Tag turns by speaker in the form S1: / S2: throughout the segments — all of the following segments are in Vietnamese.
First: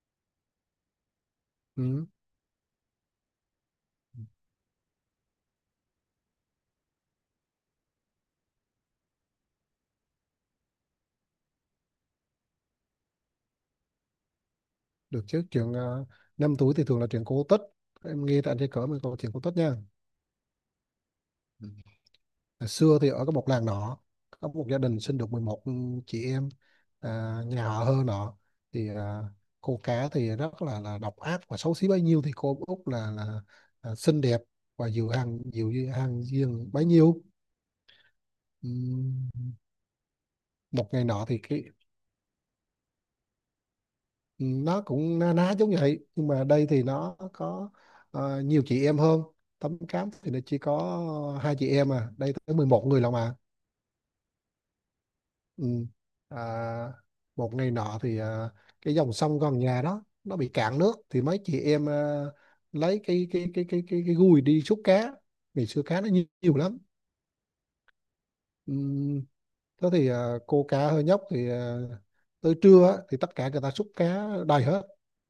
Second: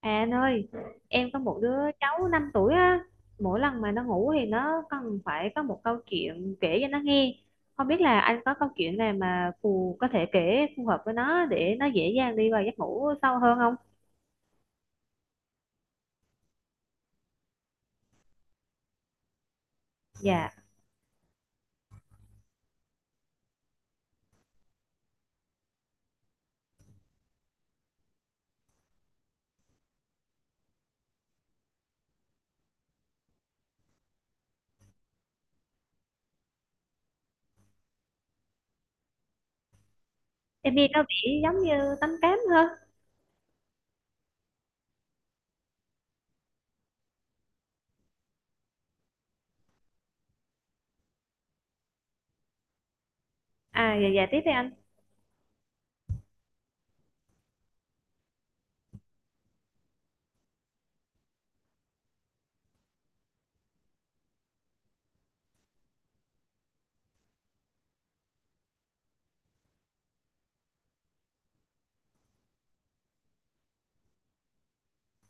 S1: À anh ơi, em có một đứa
S2: Ừ,
S1: cháu 5 tuổi á, mỗi lần mà nó ngủ thì nó cần phải có một câu chuyện kể cho nó nghe. Không biết là anh có câu chuyện nào mà có thể kể phù hợp với nó để nó dễ dàng đi vào giấc ngủ sâu hơn không?
S2: được chứ chuyện năm túi thì thường là chuyện cổ tích. Em nghe tại trên cỡ mình có chuyện cổ tích nha.
S1: Dạ,
S2: Ừ. Hồi xưa thì ở một làng nọ có một gia đình sinh được 11 chị em, nhà họ Hơ nọ thì cô cá thì rất là độc ác và xấu xí bấy nhiêu, thì cô Út là xinh đẹp và dịu dàng duyên bấy nhiêu. Ừm,
S1: em nghe
S2: Một
S1: nó
S2: ngày nọ thì
S1: bị giống như tánh cám hơn.
S2: Nó cũng na ná giống vậy, nhưng mà đây thì nó có nhiều chị em hơn. Tấm Cám thì nó chỉ có hai chị em, à đây tới 11 người lận mà.
S1: À, dạ dạ tiếp đi anh.
S2: Ừ. à, một ngày nọ thì cái dòng sông gần nhà đó nó bị cạn nước, thì mấy chị em lấy cái gùi đi xúc cá. Ngày xưa cá nó nhiều, nhiều lắm. Ừ. Thế thì cô cá hơi nhóc thì tới trưa á, thì tất cả người ta xúc cá đầy hết,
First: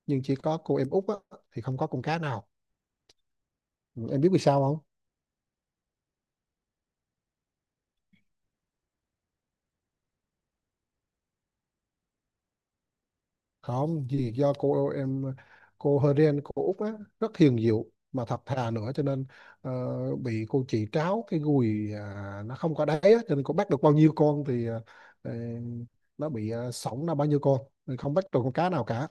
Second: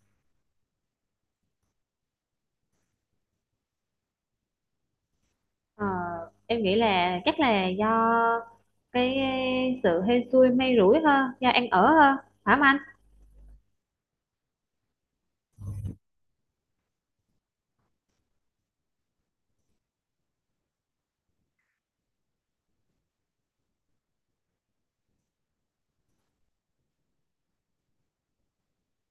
S2: nhưng chỉ có cô em út á, thì không có con cá nào. Em biết vì sao không?
S1: Ờ, em nghĩ là chắc là do cái sự hên xui may rủi hơn, do ăn ở hơn, phải không anh?
S2: Không, vì do cô em, cô Heren cô Út á, rất hiền dịu mà thật thà nữa, cho nên ờ, bị cô chị tráo cái gùi, à nó không có đáy á, cho nên cô bắt được bao nhiêu con thì ờ, nó bị sõng ra bao nhiêu con, nên không bắt được con cá nào cả.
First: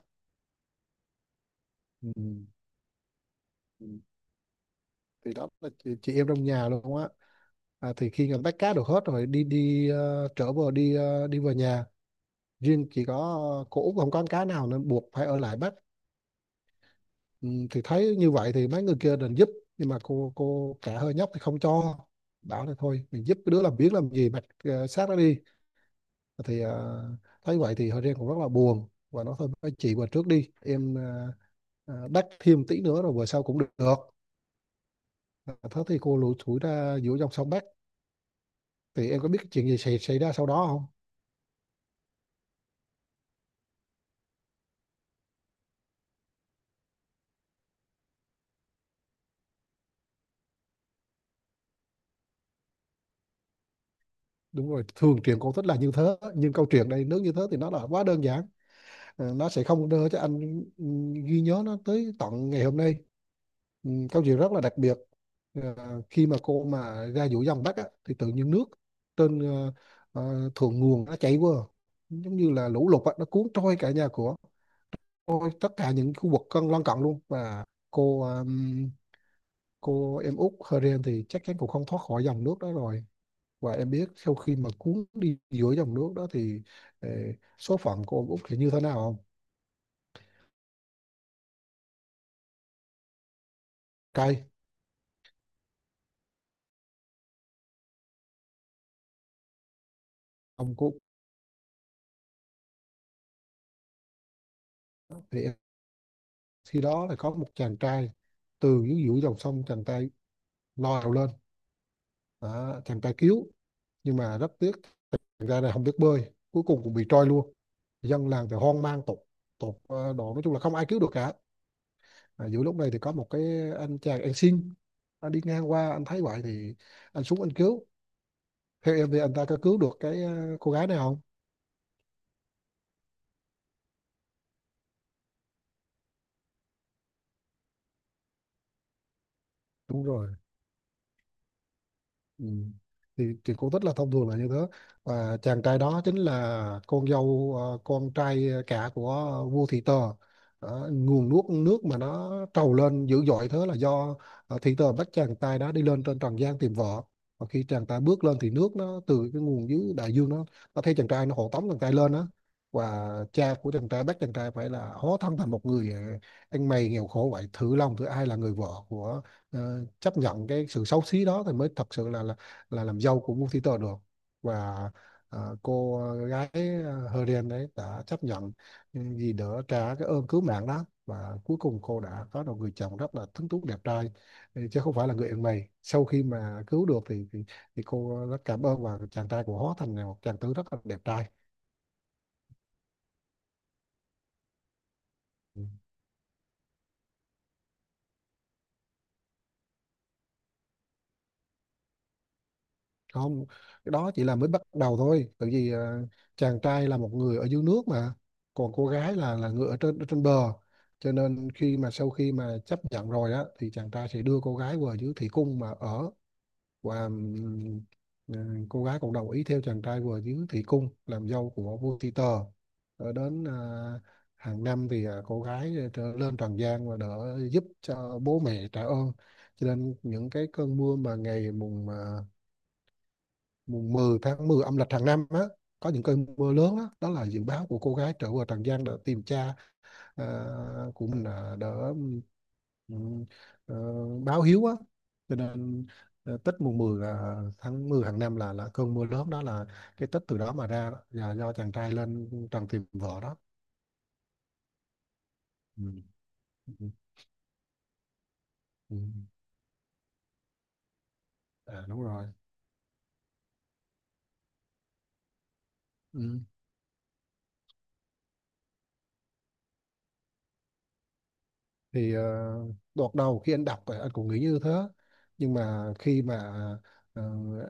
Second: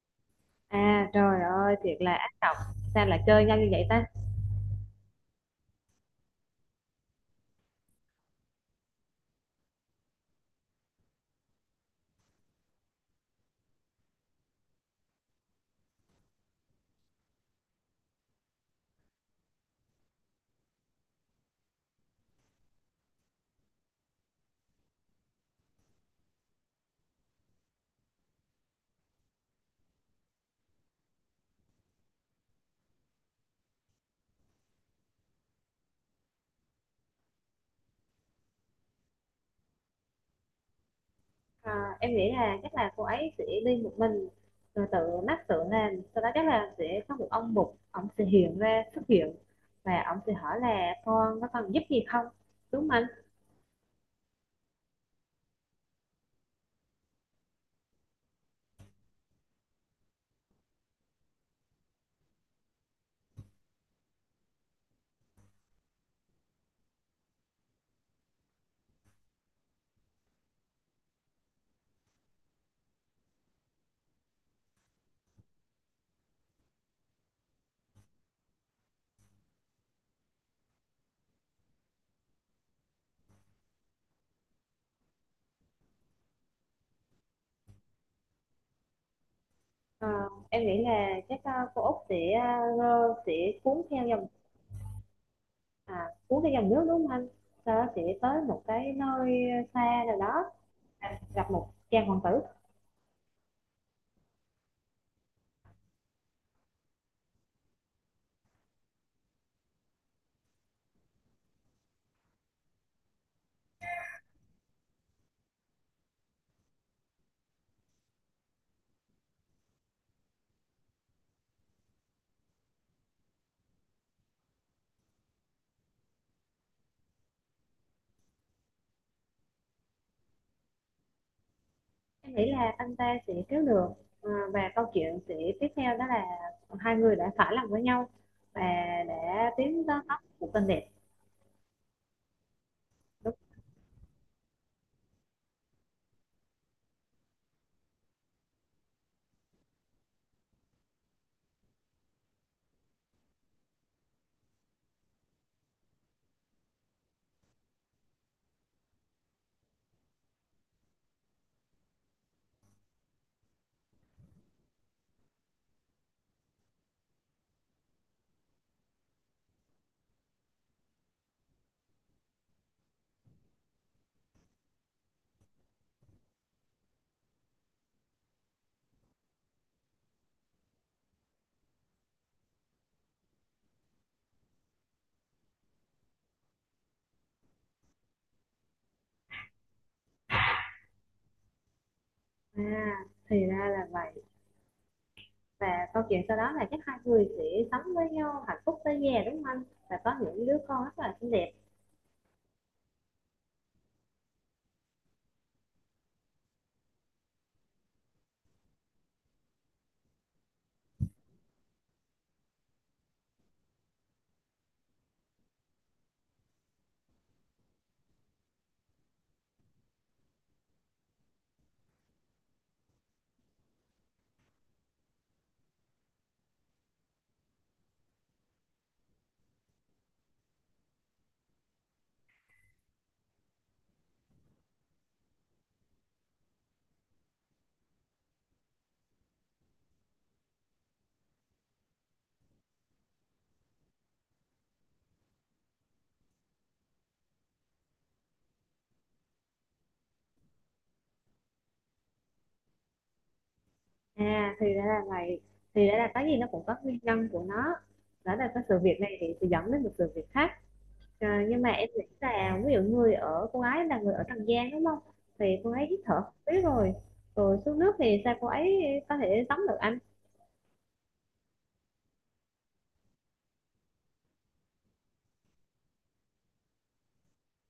S1: À trời ơi, thiệt
S2: Ừ.
S1: là ác độc, sao lại chơi nhau như vậy
S2: ừ.
S1: ta?
S2: Thì đó là chị em trong nhà luôn á. À, thì khi người ta bắt cá được hết rồi đi đi ờ, trở về đi về nhà, riêng chỉ có cô Út không có con cá nào nên buộc phải ở lại bắt. Ừ, thì thấy như vậy thì mấy người kia định giúp, nhưng mà cô cả hơi nhóc thì không cho, bảo là thôi mình giúp cái đứa làm biếng làm gì, mặc xác nó đi. Thì thấy vậy thì hơi riêng cũng rất là buồn, và nói thôi mấy chị vào trước đi, em đắc thêm tí nữa rồi bữa sau cũng được. Ờ, thế thì cô lủi thủi ra giữa dòng sông Bắc. Thì em có biết cái chuyện gì xảy ra sau đó không?
S1: Ờ, em nghĩ là chắc là cô ấy sẽ đi một mình rồi tự làm, sau đó chắc là sẽ có một ông sẽ hiện ra xuất hiện và ông sẽ hỏi là con có cần giúp gì không, đúng không anh?
S2: Đúng rồi, thường truyện cổ tích là như thế, nhưng câu chuyện đây nếu như thế thì nó là quá đơn giản. Ờ, nó sẽ không đưa cho anh ừ, ghi nhớ nó tới tận ngày hôm nay. Ừ, câu chuyện rất là đặc biệt. Ờ, khi mà cô mà ra giữa dòng Bắc á, thì tự nhiên nước trên thượng nguồn nó chảy qua, giống như là lũ lụt á, nó cuốn trôi cả nhà của, trôi tất cả những khu vực lân cận luôn, và cô ừm, cô em út Heren thì chắc chắn cũng không thoát khỏi dòng nước đó rồi. Và em biết sau khi mà cuốn đi giữa dòng nước đó thì ờ, số phận của ông út thì như thế nào không?
S1: Ờ, em nghĩ là chắc cô Út sẽ, ờ, sẽ cuốn theo dòng,
S2: Cay
S1: à, cuốn theo dòng nước, đúng không anh? Sau đó sẽ tới một cái nơi xa nào đó,
S2: ông có,
S1: à, gặp một chàng hoàng tử.
S2: thì em, khi đó là có một chàng trai từ dưới giữa dòng sông, chàng trai leo lên. Đó, chàng trai cứu, nhưng mà rất tiếc chàng trai này không biết bơi, cuối cùng cũng bị trôi luôn. Dân làng thì hoang mang tột tột ờ, độ, nói chung là không ai cứu được cả. À, giữa lúc này thì có một cái anh chàng, anh xin, anh đi ngang qua, anh thấy vậy thì anh xuống anh cứu. Theo em thì anh ta có cứu được cái cô gái này không?
S1: Em nghĩ là anh ta sẽ cứu được. Và câu chuyện sẽ tiếp theo đó là hai người đã phải lòng với nhau và đã tiến tới
S2: Đúng
S1: tóc
S2: rồi.
S1: của tình đẹp.
S2: Ừ.
S1: Đúng.
S2: Thì cổ tích là thông thường là như thế. Và chàng trai đó chính là con dâu con trai cả của vua Thị Tờ. Đó, nguồn nước nước mà nó trào lên dữ dội thế là do Thị Tờ bắt chàng trai đó đi lên trên trần gian tìm vợ. Và khi chàng trai bước lên thì nước nó từ cái nguồn dưới đại dương, nó thấy chàng trai, nó hộ tống chàng trai lên đó. Và cha của chàng trai bắt chàng trai phải là hóa thân thành một người ăn mày nghèo khổ, vậy thử lòng thử ai là người vợ của chấp nhận cái sự xấu xí đó, thì mới thật sự là làm dâu của vua Thị Tờ được. Và cô gái Heren đấy đã chấp nhận vì đỡ trả cái ơn cứu mạng đó, và cuối cùng cô đã có được người chồng rất là tuấn tú đẹp trai. Ừ, chứ không phải là người ăn mày. Sau khi mà cứu được thì cô rất cảm ơn, và chàng trai của hóa thành là một chàng tử rất là đẹp trai.
S1: À, thì ra là vậy.
S2: Ừ.
S1: Và câu chuyện sau đó là chắc hai người sẽ sống với nhau hạnh phúc tới già, đúng không anh? Và có những đứa con rất là xinh đẹp.
S2: Không, cái đó chỉ là mới bắt đầu thôi, tại vì chàng trai là một người ở dưới nước mà, còn cô gái là người ở ở trên bờ, cho nên khi mà sau khi mà chấp nhận rồi á, thì chàng trai sẽ đưa cô gái vào dưới thủy cung mà ở. Và cô gái cũng đồng ý theo chàng trai vào dưới thủy cung làm dâu của vua Ti tờ. Ở đến hàng năm thì cô gái trở lên trần gian và đỡ giúp cho bố mẹ trả ơn. Cho nên những cái cơn mưa mà ngày mùng 10 tháng 10 âm lịch hàng năm á, có những cơn mưa lớn đó, đó là dự báo của cô gái trở về Trần gian để tìm cha à, của mình, à đỡ ừm, ờ, báo hiếu á. Cho nên Tết mùng 10 là tháng 10 hàng năm là cơn mưa lớn đó, là cái Tết từ đó mà ra đó, là do chàng trai lên trần tìm vợ đó.
S1: À, thì ra là vậy,
S2: Ừ.
S1: thì ra là cái gì nó cũng
S2: Ừ.
S1: có
S2: ừ.
S1: nguyên nhân của nó. Đó là cái sự việc
S2: ừ.
S1: này thì sẽ dẫn đến một sự việc khác. Nhưng mà
S2: À,
S1: em
S2: đúng
S1: nghĩ
S2: rồi.
S1: là ví dụ người ở cô gái là người ở Tràng Giang đúng không, thì cô ấy hít thở không
S2: Ừ.
S1: khí rồi, rồi xuống nước thì sao cô ấy có thể tắm được anh?
S2: Thì đợt đầu khi anh đọc anh cũng nghĩ như thế, nhưng mà khi mà ờ,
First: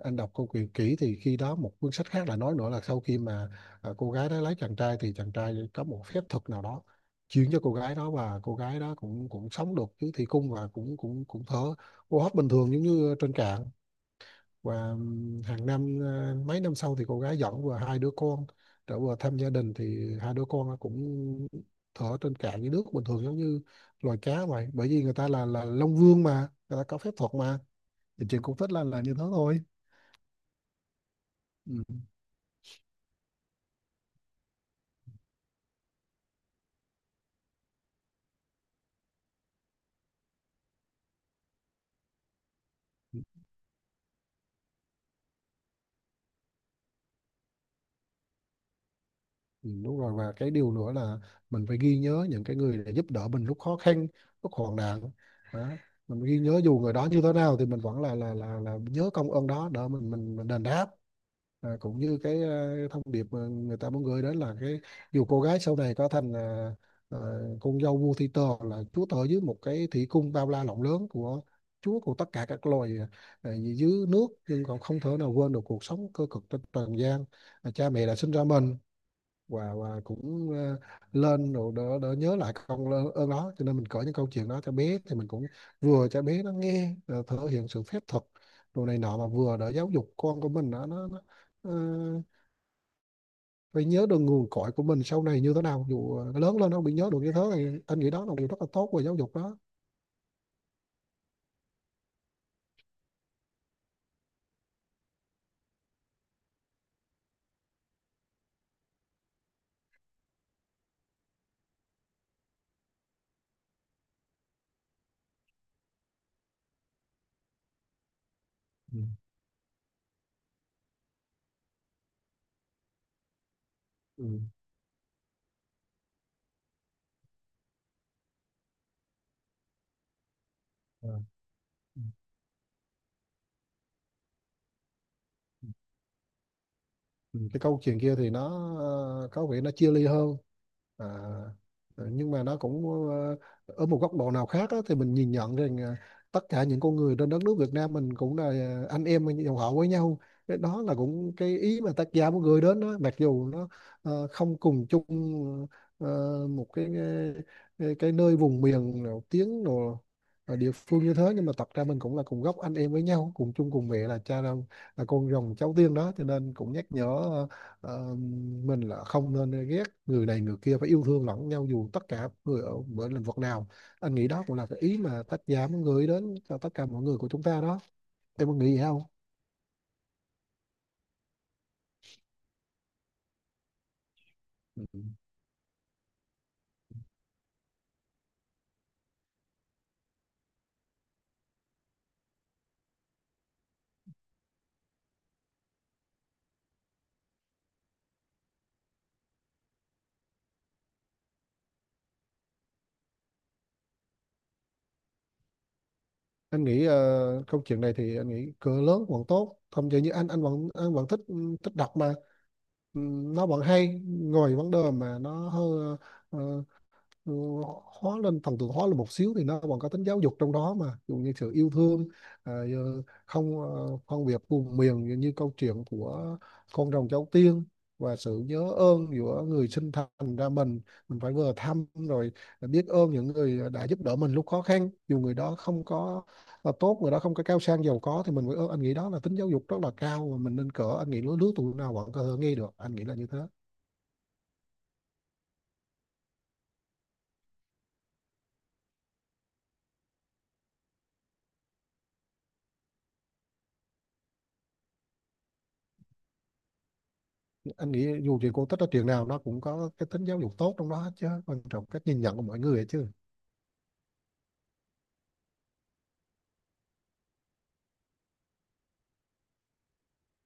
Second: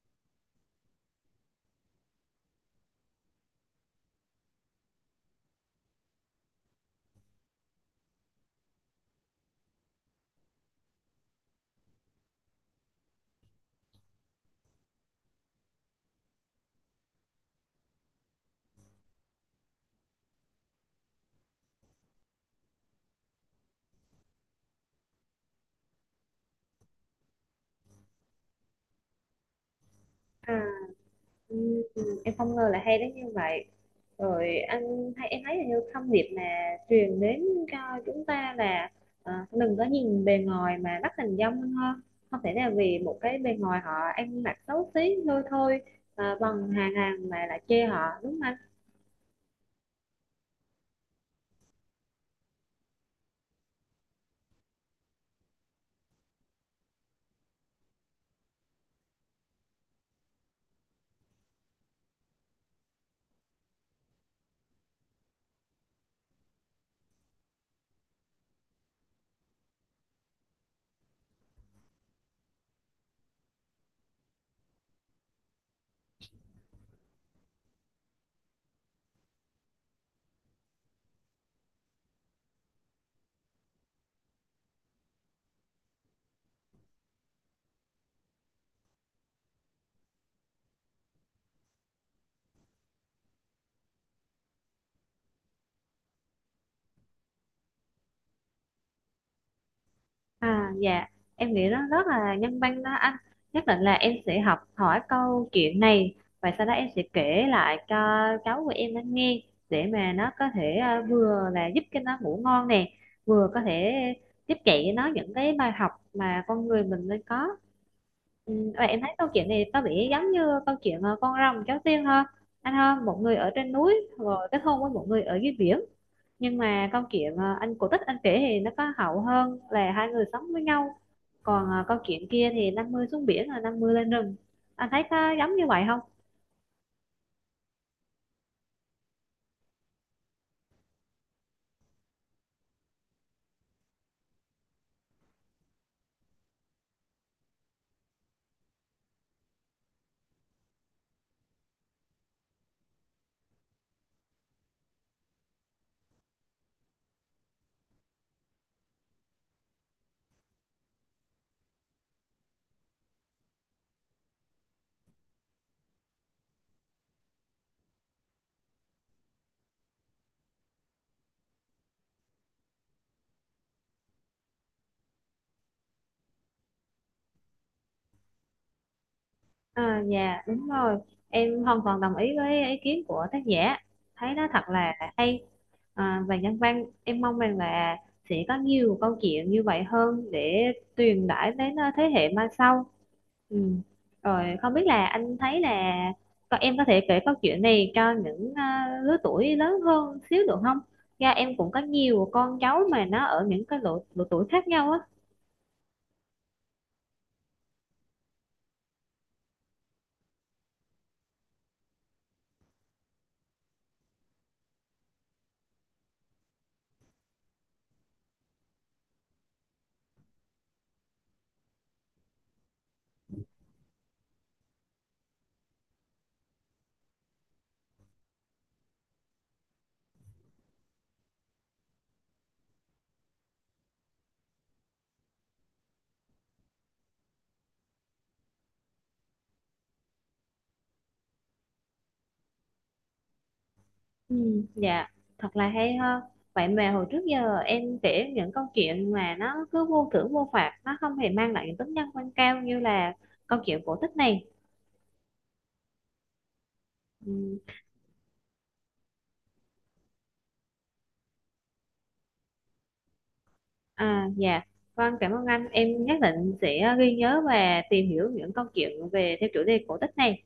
S2: anh đọc câu chuyện kỹ thì khi đó một cuốn sách khác là nói nữa là sau khi mà cô gái đó lấy chàng trai thì chàng trai có một phép thuật nào đó chuyển cho cô gái đó, và cô gái đó cũng cũng sống được cái thủy cung, và cũng cũng cũng thở hô hấp bình thường giống như trên cạn. Và hàng năm, mấy năm sau thì cô gái dẫn vừa hai đứa con trở vừa thăm gia đình, thì hai đứa con nó cũng thở trên cạn dưới nước bình thường giống như loài cá vậy, bởi vì người ta là Long Vương mà, người ta có phép thuật mà. Thì chuyện cũng thích là như thế thôi.
S1: À, ừ,
S2: Ừ.
S1: ừ, em không ngờ là hay đến như vậy. Rồi anh, hay em thấy là như thông điệp mà truyền đến cho chúng ta là, đừng có nhìn bề ngoài mà bắt hình dong hơn ha. Không thể là vì một cái bề ngoài họ ăn mặc xấu xí lôi thôi, à, bằng hàng hàng mà lại chê họ đúng không anh?
S2: Ừ, đúng rồi, và cái điều nữa là mình phải ghi nhớ những cái người đã giúp đỡ mình lúc khó khăn, lúc hoạn nạn đó. Mình ghi nhớ dù người đó như thế nào thì mình vẫn là nhớ công ơn đó, để mình đền đáp. Cũng như cái, à thông điệp mà người ta muốn gửi đến là cái dù cô gái sau này có thành à, con dâu vua Thi Tơ, là chúa tể dưới một cái thủy cung bao la rộng lớn của chúa của tất cả các loài à, dưới nước, nhưng còn không thể nào quên được cuộc sống cơ cực trên trần gian, à cha mẹ đã sinh ra mình. Và cũng lên rồi đỡ đỡ nhớ lại công ơn ơn đó, cho nên mình kể những câu chuyện đó cho bé thì mình cũng vừa cho bé nó nghe, thể hiện sự phép thuật đồ này nọ, mà vừa đỡ giáo dục con của mình, nó ờ, phải nhớ được nguồn cội của mình sau này như thế nào, dù nó lớn lên nó không bị nhớ được như thế này. Anh nghĩ đó là một điều rất là tốt của giáo dục đó.
S1: À, dạ, em nghĩ nó rất là nhân văn đó anh. Nhất định là em sẽ học hỏi câu chuyện này và sau đó em sẽ kể lại cho cháu của em nó nghe, để mà nó có thể, vừa là giúp cho nó ngủ ngon nè, vừa có thể tiếp dạy nó những cái bài học mà con người mình nên có. Ừ, và
S2: Ừ.
S1: em thấy câu chuyện này có vẻ giống như câu chuyện, con rồng cháu tiên ha, anh ha? Một người ở trên núi
S2: ừ.
S1: rồi kết hôn với một người ở dưới biển, nhưng mà câu chuyện, anh cổ tích anh kể thì nó có hậu hơn là hai người sống với nhau.
S2: Ờ.
S1: Còn à, con
S2: Ừ.
S1: kiến kia thì 50 xuống biển là 50 lên rừng, anh thấy có giống như vậy không?
S2: Ừ. Cái câu chuyện kia thì nó có vẻ nó chia ly hơn. À, nhưng mà nó cũng ờ, ở một góc độ nào khác á, thì mình nhìn nhận rằng tất cả những con người trên đất nước Việt Nam mình cũng là anh em dòng họ với nhau. Cái đó là cũng cái ý mà tác giả muốn gửi đến đó, mặc dù nó không cùng chung ờ, một cái, cái nơi vùng miền nào, tiếng nào ở địa phương như thế, nhưng mà thật ra mình cũng là cùng gốc anh em với nhau, cùng chung cùng mẹ là cha là con rồng cháu tiên đó. Cho nên cũng nhắc nhở Ờ, mình là không nên ghét người này người kia, phải yêu thương lẫn nhau dù tất cả người ở mỗi lĩnh vực nào. Anh nghĩ đó cũng là cái ý mà tác giả muốn gửi đến cho tất cả mọi người của chúng ta đó. Em có nghĩ vậy không?
S1: À, dạ đúng rồi, em hoàn toàn đồng ý với ý kiến của tác giả, thấy nó thật
S2: Ừ.
S1: là hay. À, và nhân văn, em mong rằng là sẽ có nhiều câu chuyện như vậy hơn để truyền tải đến, à, thế hệ mai sau. Ừ. Rồi không biết là anh thấy là, còn em có thể kể câu chuyện này cho những, à, lứa tuổi lớn hơn xíu được không? Dạ em cũng có nhiều con cháu mà nó ở những cái độ tuổi khác nhau á.
S2: Anh nghĩ câu chuyện này thì anh nghĩ cỡ lớn vẫn tốt, không chỉ như anh, anh vẫn thích, thích đọc mà. Ừ, nó vẫn hay, ngồi vấn đề mà nó hơi ờ, ừ, hóa lên thần tượng hóa lên một xíu thì nó còn có tính giáo dục trong đó mà. Ví dụ như sự yêu thương, à, ờ, không ờ, phân biệt vùng miền như như câu chuyện của con rồng cháu tiên, và sự nhớ ơn giữa người sinh thành ra mình phải vừa thăm rồi biết ơn những người đã giúp đỡ mình lúc khó khăn, dù người đó không có là tốt, người đó không có cao sang giàu có, thì mình phải ơn. Anh nghĩ đó là tính giáo dục rất là cao, và mình nên cỡ anh nghĩ lứa lứa tuổi nào vẫn có thể nghe được, anh nghĩ là như thế.
S1: Ừ, dạ, thật là hay ha. Vậy mà hồi trước giờ em kể những câu chuyện mà nó cứ vô thưởng vô phạt, nó không hề mang lại những tính nhân văn cao như là câu chuyện cổ tích này. Ừ.
S2: Anh nghĩ dù gì cô tích ở trường nào nó cũng có cái tính giáo dục tốt trong đó hết, chứ quan trọng cách nhìn nhận của mọi người ấy chứ.
S1: À dạ vâng, cảm ơn anh, em nhất định sẽ ghi nhớ và tìm hiểu những câu chuyện về theo chủ đề cổ tích này.